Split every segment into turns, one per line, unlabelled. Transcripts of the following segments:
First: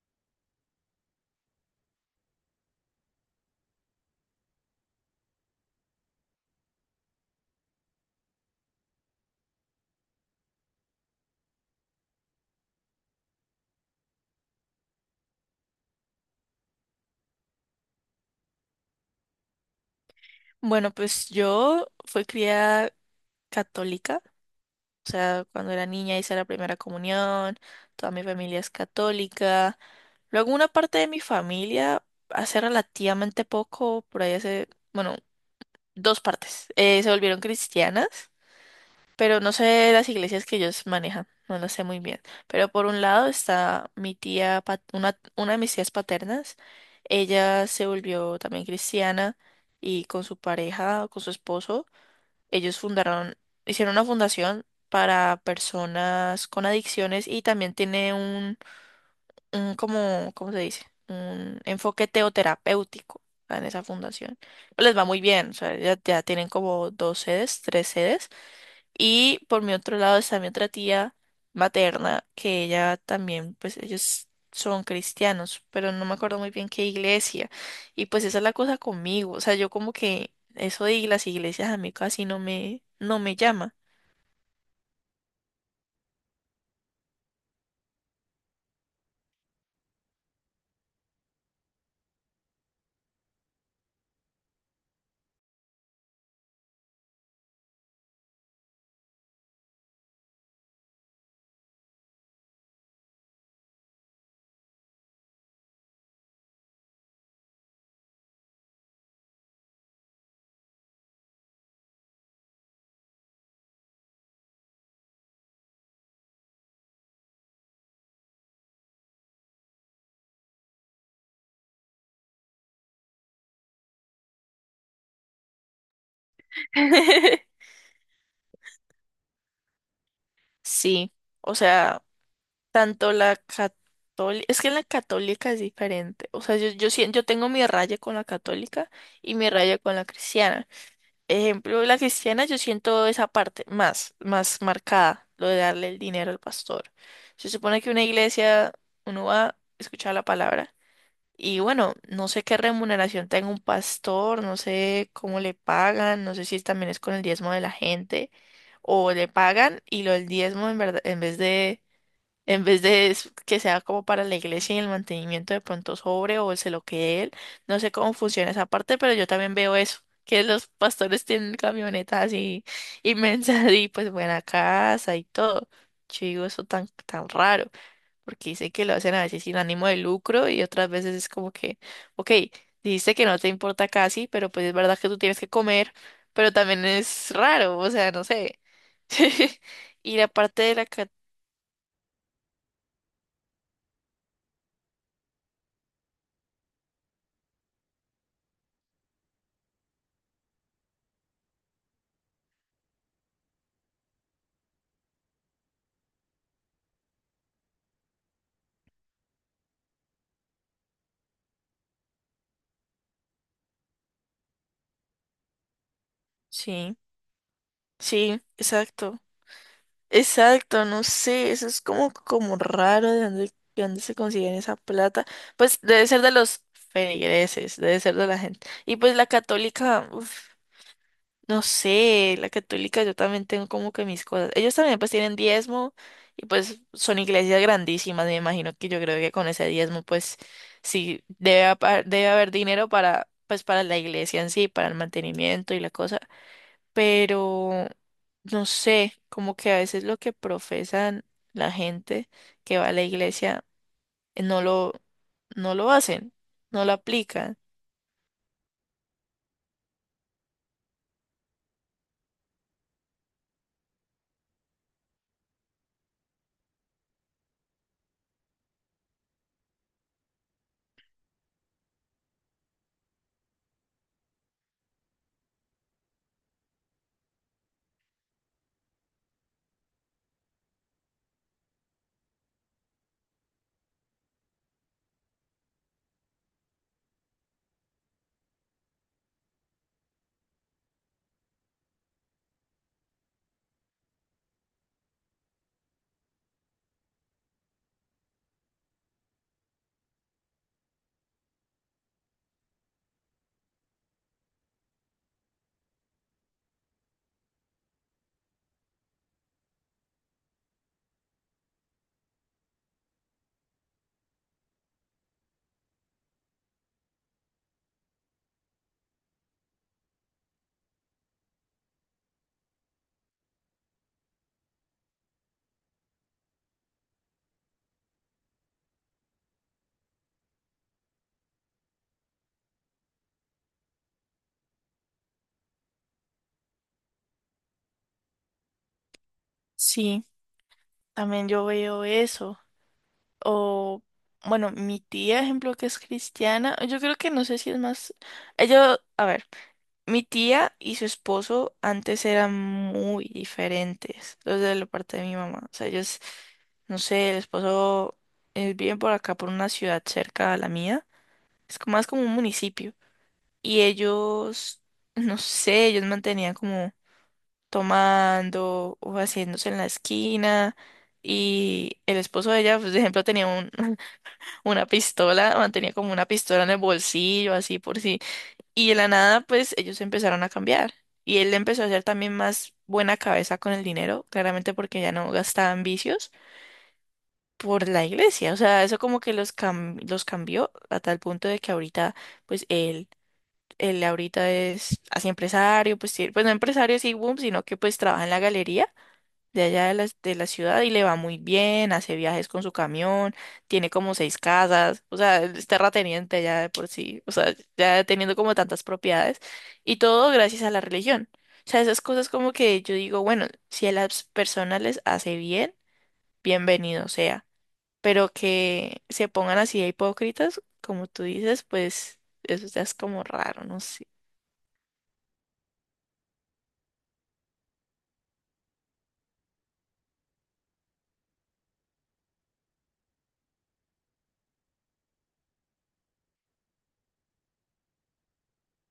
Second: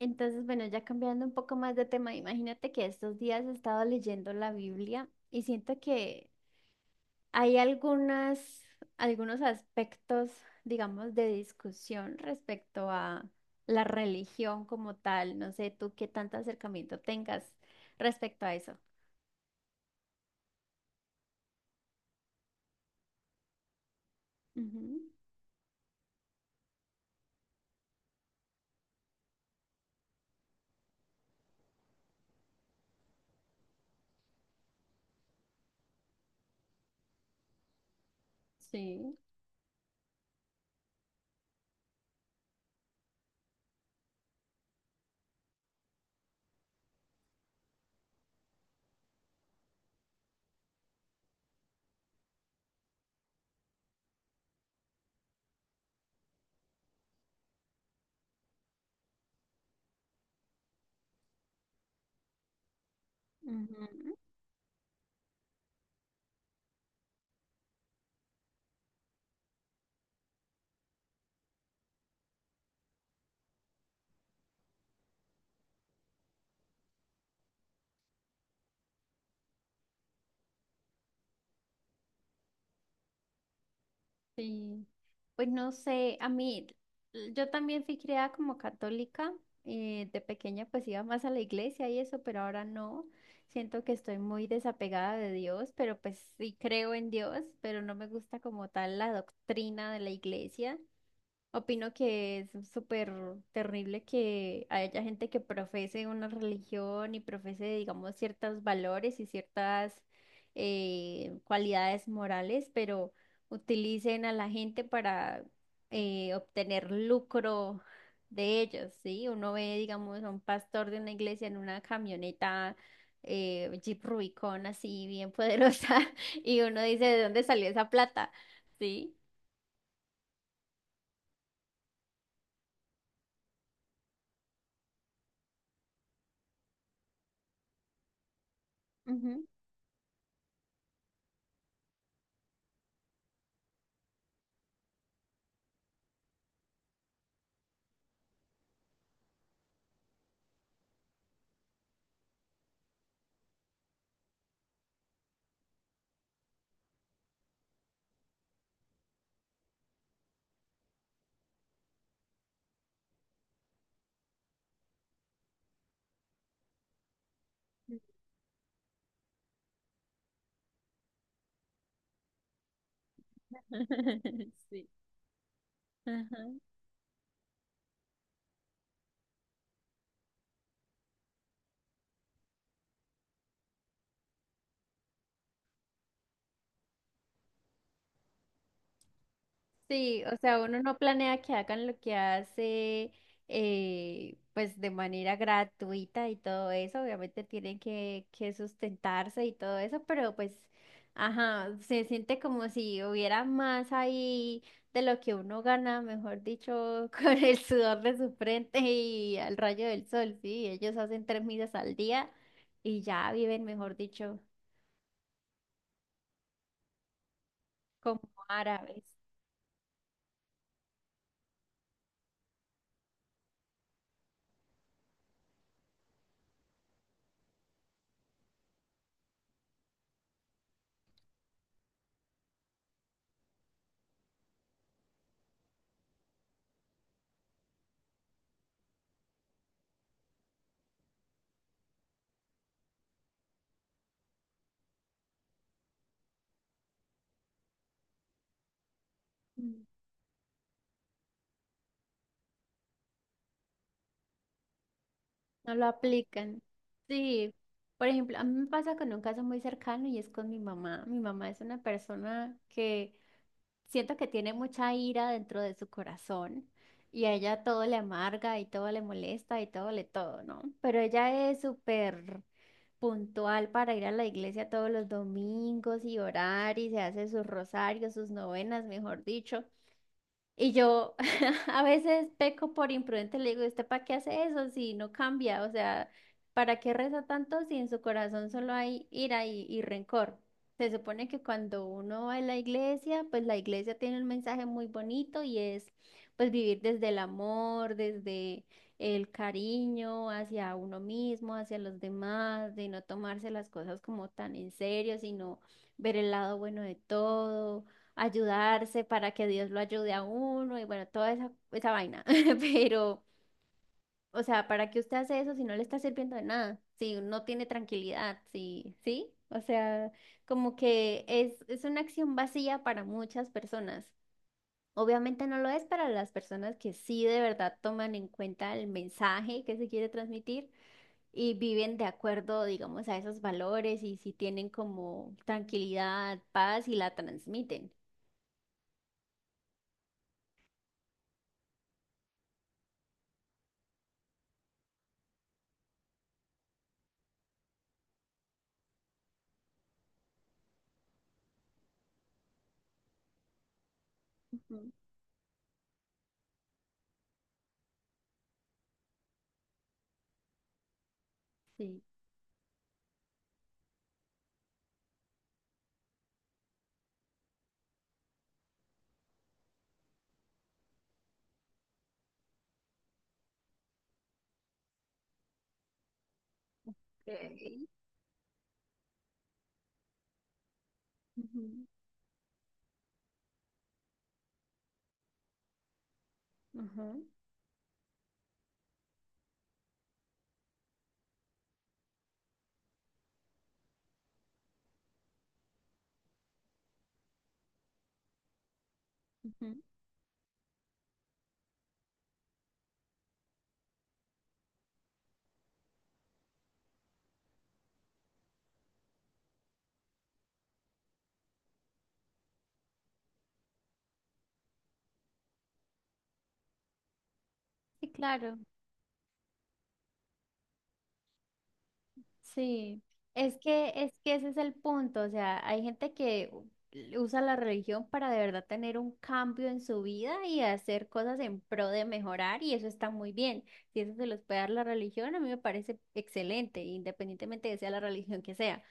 Entonces, bueno, ya cambiando un poco más de tema, imagínate que estos días he estado leyendo la Biblia y siento que hay algunos aspectos, digamos, de discusión respecto a la religión como tal. No sé tú qué tanto acercamiento tengas respecto a eso.
Bueno, pues yo fui criada católica,
Ujú.
o sea, cuando era niña hice la primera comunión, toda mi familia es católica. Luego una parte de mi familia, hace relativamente poco, por ahí hace, bueno, dos partes, se volvieron cristianas,
Sí.
pero no sé las iglesias que ellos manejan, no lo sé muy bien. Pero por un lado está mi tía, una de mis tías paternas, ella se volvió también cristiana y con su pareja, con su esposo. Ellos fundaron, hicieron una fundación para personas con adicciones y también tiene un como, ¿cómo se dice? Un enfoque teoterapéutico en esa
Ujú.
fundación. Pues les va muy bien, o sea, ya tienen como dos sedes, tres sedes, y por mi otro lado está mi otra tía materna, que ella también, pues ellos son cristianos, pero no me acuerdo muy bien qué iglesia. Y pues esa es la cosa conmigo. O sea, yo como que eso de las iglesias a mí casi no me llama.
Sí, pues no sé, a mí, yo también fui criada como católica. De pequeña pues iba más a la iglesia y eso, pero ahora no, siento que estoy muy desapegada de Dios, pero pues sí creo en Dios, pero no me gusta como tal la doctrina de la iglesia. Opino que es súper terrible que haya gente que profese una religión y profese, digamos, ciertos valores y ciertas cualidades morales, pero utilicen a la gente para obtener lucro de ellos, ¿sí? Uno ve, digamos, a un pastor de una iglesia en una camioneta Jeep Rubicon así bien poderosa y uno dice, ¿de dónde salió esa plata? ¿Sí?
Sí, o sea, tanto la católica, es que la católica es diferente. O sea, yo tengo mi raya con la católica y
Ujú.
mi raya con la cristiana. Ejemplo, la cristiana, yo siento esa parte más marcada, lo de darle el dinero al pastor. Se supone que una iglesia, uno va a escuchar la palabra y bueno, no sé qué remuneración tenga un pastor, no sé cómo le pagan, no sé si también es con el diezmo de la gente o le pagan y lo del diezmo en verdad, en vez de es- que sea como para la iglesia y el mantenimiento de pronto sobre o se lo quede él. No sé cómo funciona esa parte, pero yo también veo eso, que los pastores tienen camionetas así inmensas y pues buena
Sí.
casa y todo. Yo
Ajá.
digo eso tan raro, porque dice que lo hacen a veces sin ánimo de lucro y otras veces es como que, ok, dijiste que no te importa casi, pero pues es verdad que tú tienes que comer, pero también es raro, o sea, no sé. Y
Sí,
la
o sea,
parte de
uno
la...
no
ca-
planea que hagan lo que hace, pues de manera gratuita y todo eso, obviamente tienen que sustentarse y todo eso, pero pues, ajá, se siente como si hubiera más ahí de lo que uno gana, mejor dicho, con el sudor de su frente y al rayo del sol. Sí, ellos hacen tres misas al día y ya viven, mejor dicho,
Sí.
como
Sí,
árabes.
exacto. Exacto, no sé, eso es como, como raro de dónde se consiguen esa plata. Pues debe ser de los feligreses, debe ser de la gente. Y pues la católica, uf, no sé, la católica yo también tengo como que mis cosas. Ellos también pues tienen diezmo y pues son iglesias grandísimas, me imagino que yo creo que con ese diezmo pues sí debe, apa- debe haber dinero para pues para la iglesia en sí, para el mantenimiento y la cosa, pero no sé, como que a veces lo que profesan la gente que va a la iglesia eh, no lo,
No
no
lo
lo hacen,
aplican.
no lo
Sí,
aplican.
por ejemplo, a mí me pasa con un caso muy cercano y es con mi mamá. Mi mamá es una persona que siento que tiene mucha ira dentro de su corazón y a ella todo le amarga y todo le molesta y todo le todo, ¿no? Pero ella es súper puntual para ir a la iglesia todos los domingos y orar y se hace sus rosarios, sus novenas, mejor dicho. Y yo a veces peco por imprudente, le digo, ¿usted para qué hace eso si no cambia? O sea, ¿para qué reza tanto si en su corazón solo hay ira y rencor? Se supone que cuando uno va a la iglesia, pues la iglesia tiene un mensaje muy bonito y es pues vivir desde el amor, desde el cariño hacia uno mismo, hacia los demás, de no tomarse las cosas como tan en serio, sino ver el lado bueno de todo, ayudarse para que Dios lo ayude a uno y bueno, toda esa vaina. Pero, o sea, ¿para qué usted hace eso si no le está sirviendo de nada? Si no tiene tranquilidad, sí, sí. O sea, como que es una acción vacía para muchas personas. Obviamente no lo es para las personas que sí de verdad toman en cuenta el mensaje que se quiere transmitir y viven de acuerdo, digamos, a esos valores y si tienen como tranquilidad, paz y la transmiten.
Sí, también yo veo eso. O, bueno, mi tía, ejemplo, que es cristiana, yo creo que no sé si es más, ella, a ver. Mi tía y su esposo antes eran muy diferentes, los de la
Ujú.
parte de mi mamá. O sea, ellos, no sé, el esposo viven por acá, por una ciudad cerca a la mía. Es como-
Sí.
más como un municipio. Y ellos, no sé, ellos mantenían como tomando o haciéndose en la esquina. Y el esposo de ella, pues, por ejemplo, tenía un, una pistola, mantenía como una pistola en el bolsillo, así
Ok.
por si, y de la nada, pues ellos empezaron a cambiar. Y él empezó
Ujú,
a ser también más buena cabeza con el dinero, claramente porque ya no gastaban vicios
ujú,
por la iglesia. O sea, eso como que los cambió a tal punto de que ahorita, pues él ahorita es así empresario, pues, sí, pues no empresario así, boom, sino que pues trabaja en la galería de
ujú.
allá de la ciudad y le va muy bien, hace viajes con su camión, tiene como seis casas, o sea, es terrateniente ya de por sí, o sea, ya teniendo como tantas propiedades y todo gracias a la religión. O sea, esas cosas como que yo digo, bueno, si a las personas les hace bien, bienvenido sea,
Sí,
pero
claro,
que se pongan así de hipócritas, como tú dices, pues eso ya es
sí.
como raro, no sé.
Es que ese es el punto, o sea, hay gente que usa la religión para de verdad tener un cambio en su vida y hacer cosas en pro de mejorar y eso está muy bien. Si eso se los puede dar la religión, a mí me parece excelente, independientemente de sea la religión que sea.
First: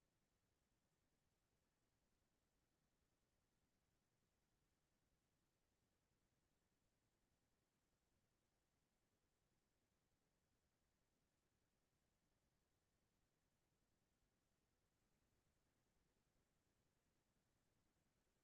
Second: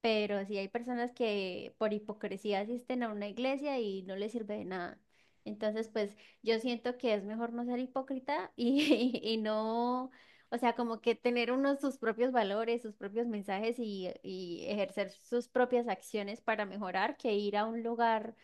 Pero sí hay personas que por hipocresía asisten a una iglesia y no les sirve de nada. Entonces, pues yo siento que es mejor no ser hipócrita y, y no, o sea, como que tener unos sus propios valores, sus propios mensajes y ejercer sus propias acciones para mejorar que ir a un lugar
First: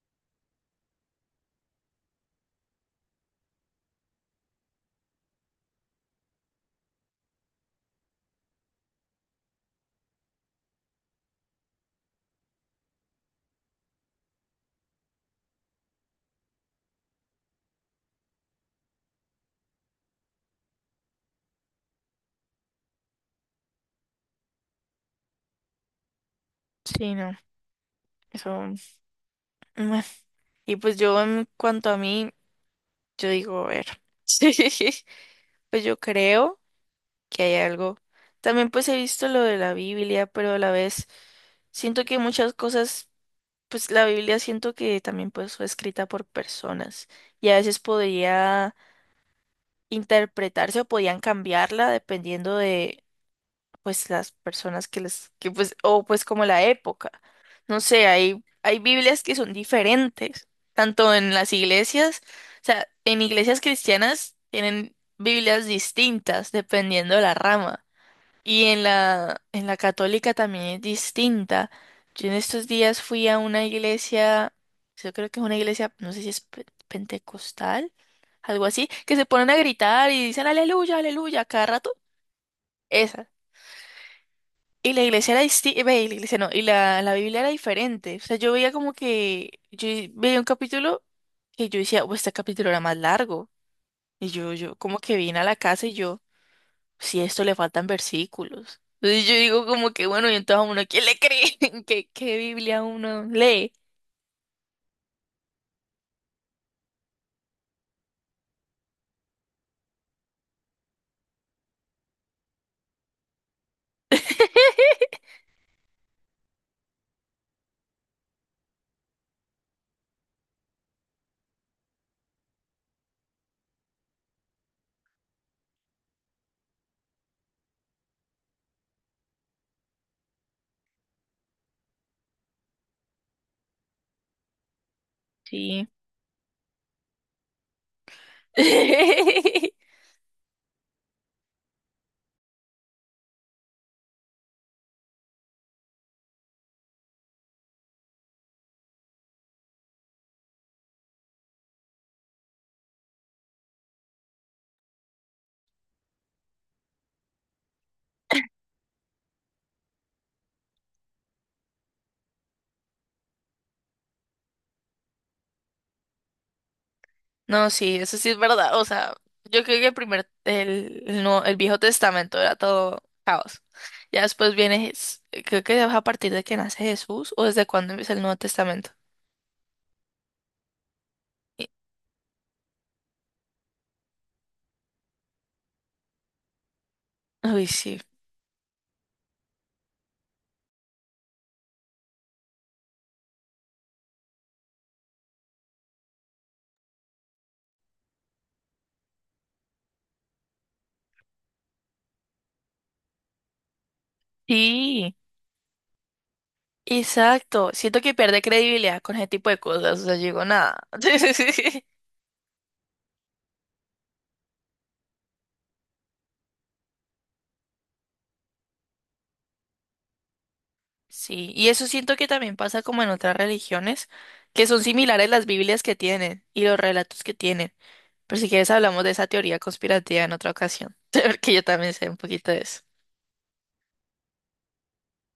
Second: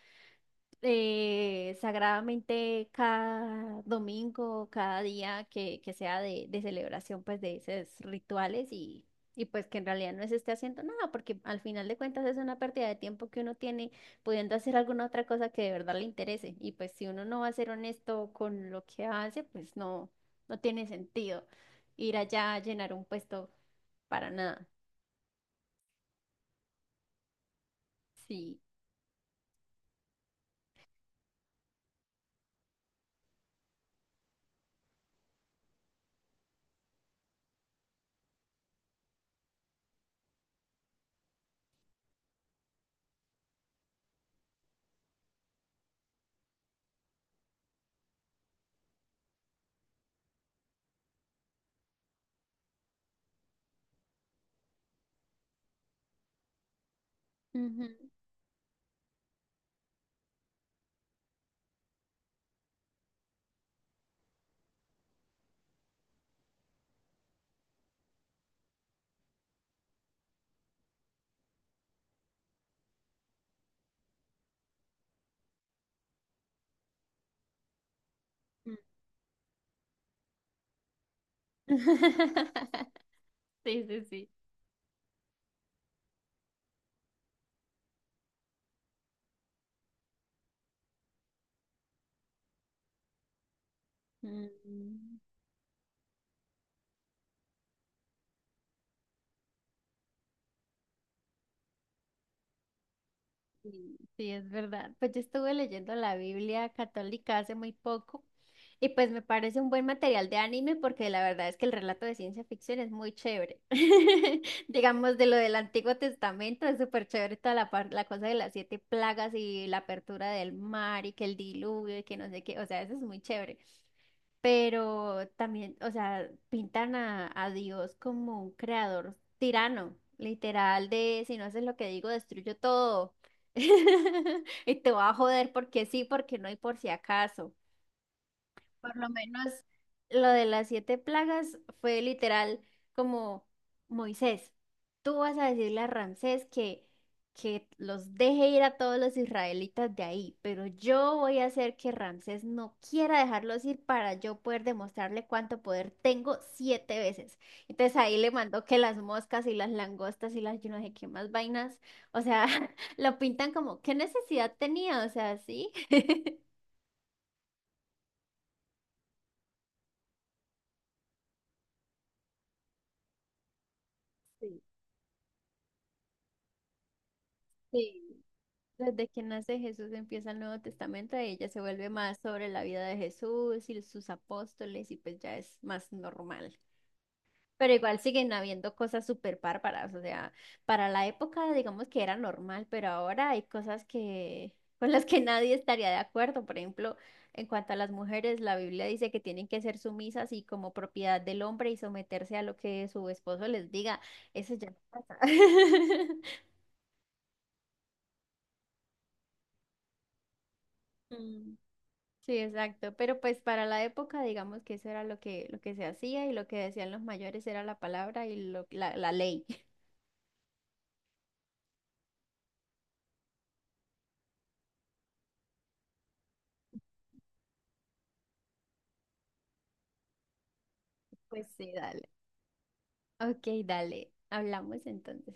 sagradamente cada domingo, cada día que sea de celebración, pues de esos rituales y pues que en realidad no se esté haciendo nada, porque al final de cuentas es una pérdida de tiempo que uno tiene pudiendo hacer alguna otra cosa que de verdad le interese. Y pues si uno no va a ser honesto con lo que hace, pues no, no tiene sentido ir allá a llenar un puesto para nada.
Sí, no,
Sí.
eso... bueno. Y pues yo en cuanto a mí... Yo digo, a ver, sí, pues yo creo que hay algo. También pues he visto lo de la Biblia, pero a la vez siento que muchas cosas, pues la Biblia siento que también pues fue escrita por personas y a veces podría interpretarse o podían cambiarla dependiendo pues las personas que les, que pues, o pues como la época. No sé,
Ujú.
hay Biblias que son diferentes, tanto en las iglesias, o sea, en iglesias cristianas tienen Biblias distintas dependiendo de la rama. Y en la católica también es distinta. Yo en estos días fui a una iglesia, yo creo que es una iglesia, no sé si es pe- pentecostal, algo
Mm.
así, que se ponen a gritar y dicen aleluya, aleluya, cada rato. Esa.
Sí, sí, sí.
Y la iglesia era distinta, la iglesia no, y la Biblia era diferente. O sea, yo veía como que, yo veía un capítulo que yo decía, oh, este capítulo era más largo. Y yo como que
Mm.
vine a la casa y yo, si a esto le faltan versículos. Entonces yo digo como que, bueno, y entonces a uno, ¿quién le cree? ¿Qué, qué Biblia uno lee?
Sí, sí, es verdad. Pues yo estuve leyendo la Biblia católica hace muy poco y pues me parece un buen material de anime porque la verdad es que el relato de ciencia ficción es muy chévere. Digamos, de lo del Antiguo Testamento es súper chévere toda la, la cosa de las siete plagas y la apertura del mar y que el diluvio y que no sé qué, o sea, eso es muy chévere, pero también, o sea, pintan a Dios como un creador tirano, literal de si no haces lo que digo, destruyo todo. Y te va a joder porque
Sí.
sí, porque no y por si acaso. Por lo menos lo de las siete plagas fue literal como Moisés, tú vas a decirle a Ramsés que los deje ir a todos los israelitas de ahí, pero yo voy a hacer que Ramsés no quiera dejarlos ir para yo poder demostrarle cuánto poder tengo siete veces. Entonces ahí le mandó que las moscas y las langostas y las yo no sé qué más vainas, o sea, lo pintan como, ¿qué necesidad tenía? O sea, sí.
No, sí, eso sí es verdad. O sea, yo creo que el primer, el, Nuevo- el Viejo Testamento era todo caos. Ya después
Sí.
viene, Jes- creo que es a partir de que nace Jesús o desde cuándo
Sí.
empieza el Nuevo Testamento.
Desde que nace Jesús empieza el Nuevo Testamento, y ya se
Y-
vuelve más sobre la vida de Jesús y sus apóstoles y pues ya es más normal.
Uy,
Pero igual
sí.
siguen habiendo cosas súper bárbaras, o sea, para la época digamos que era normal, pero ahora hay cosas que con las que nadie estaría de acuerdo. Por ejemplo, en cuanto a las mujeres, la Biblia dice que tienen que ser sumisas y como propiedad del hombre y someterse a lo que su esposo les diga. Eso ya no
Sí,
pasa.
exacto. Siento que pierde credibilidad con ese tipo de cosas. O sea, yo digo nada.
Mm. Sí, exacto. Pero pues para la época, digamos que eso era lo que se hacía y lo que decían los mayores era la palabra y la ley.
Sí, y eso siento que también pasa como en otras religiones, que son similares las Biblias que tienen y los relatos que tienen. Pero si quieres hablamos de esa teoría conspirativa en otra ocasión,
Pues
porque yo
sí,
también sé
dale.
un poquito de eso.
Ok, dale. Hablamos entonces.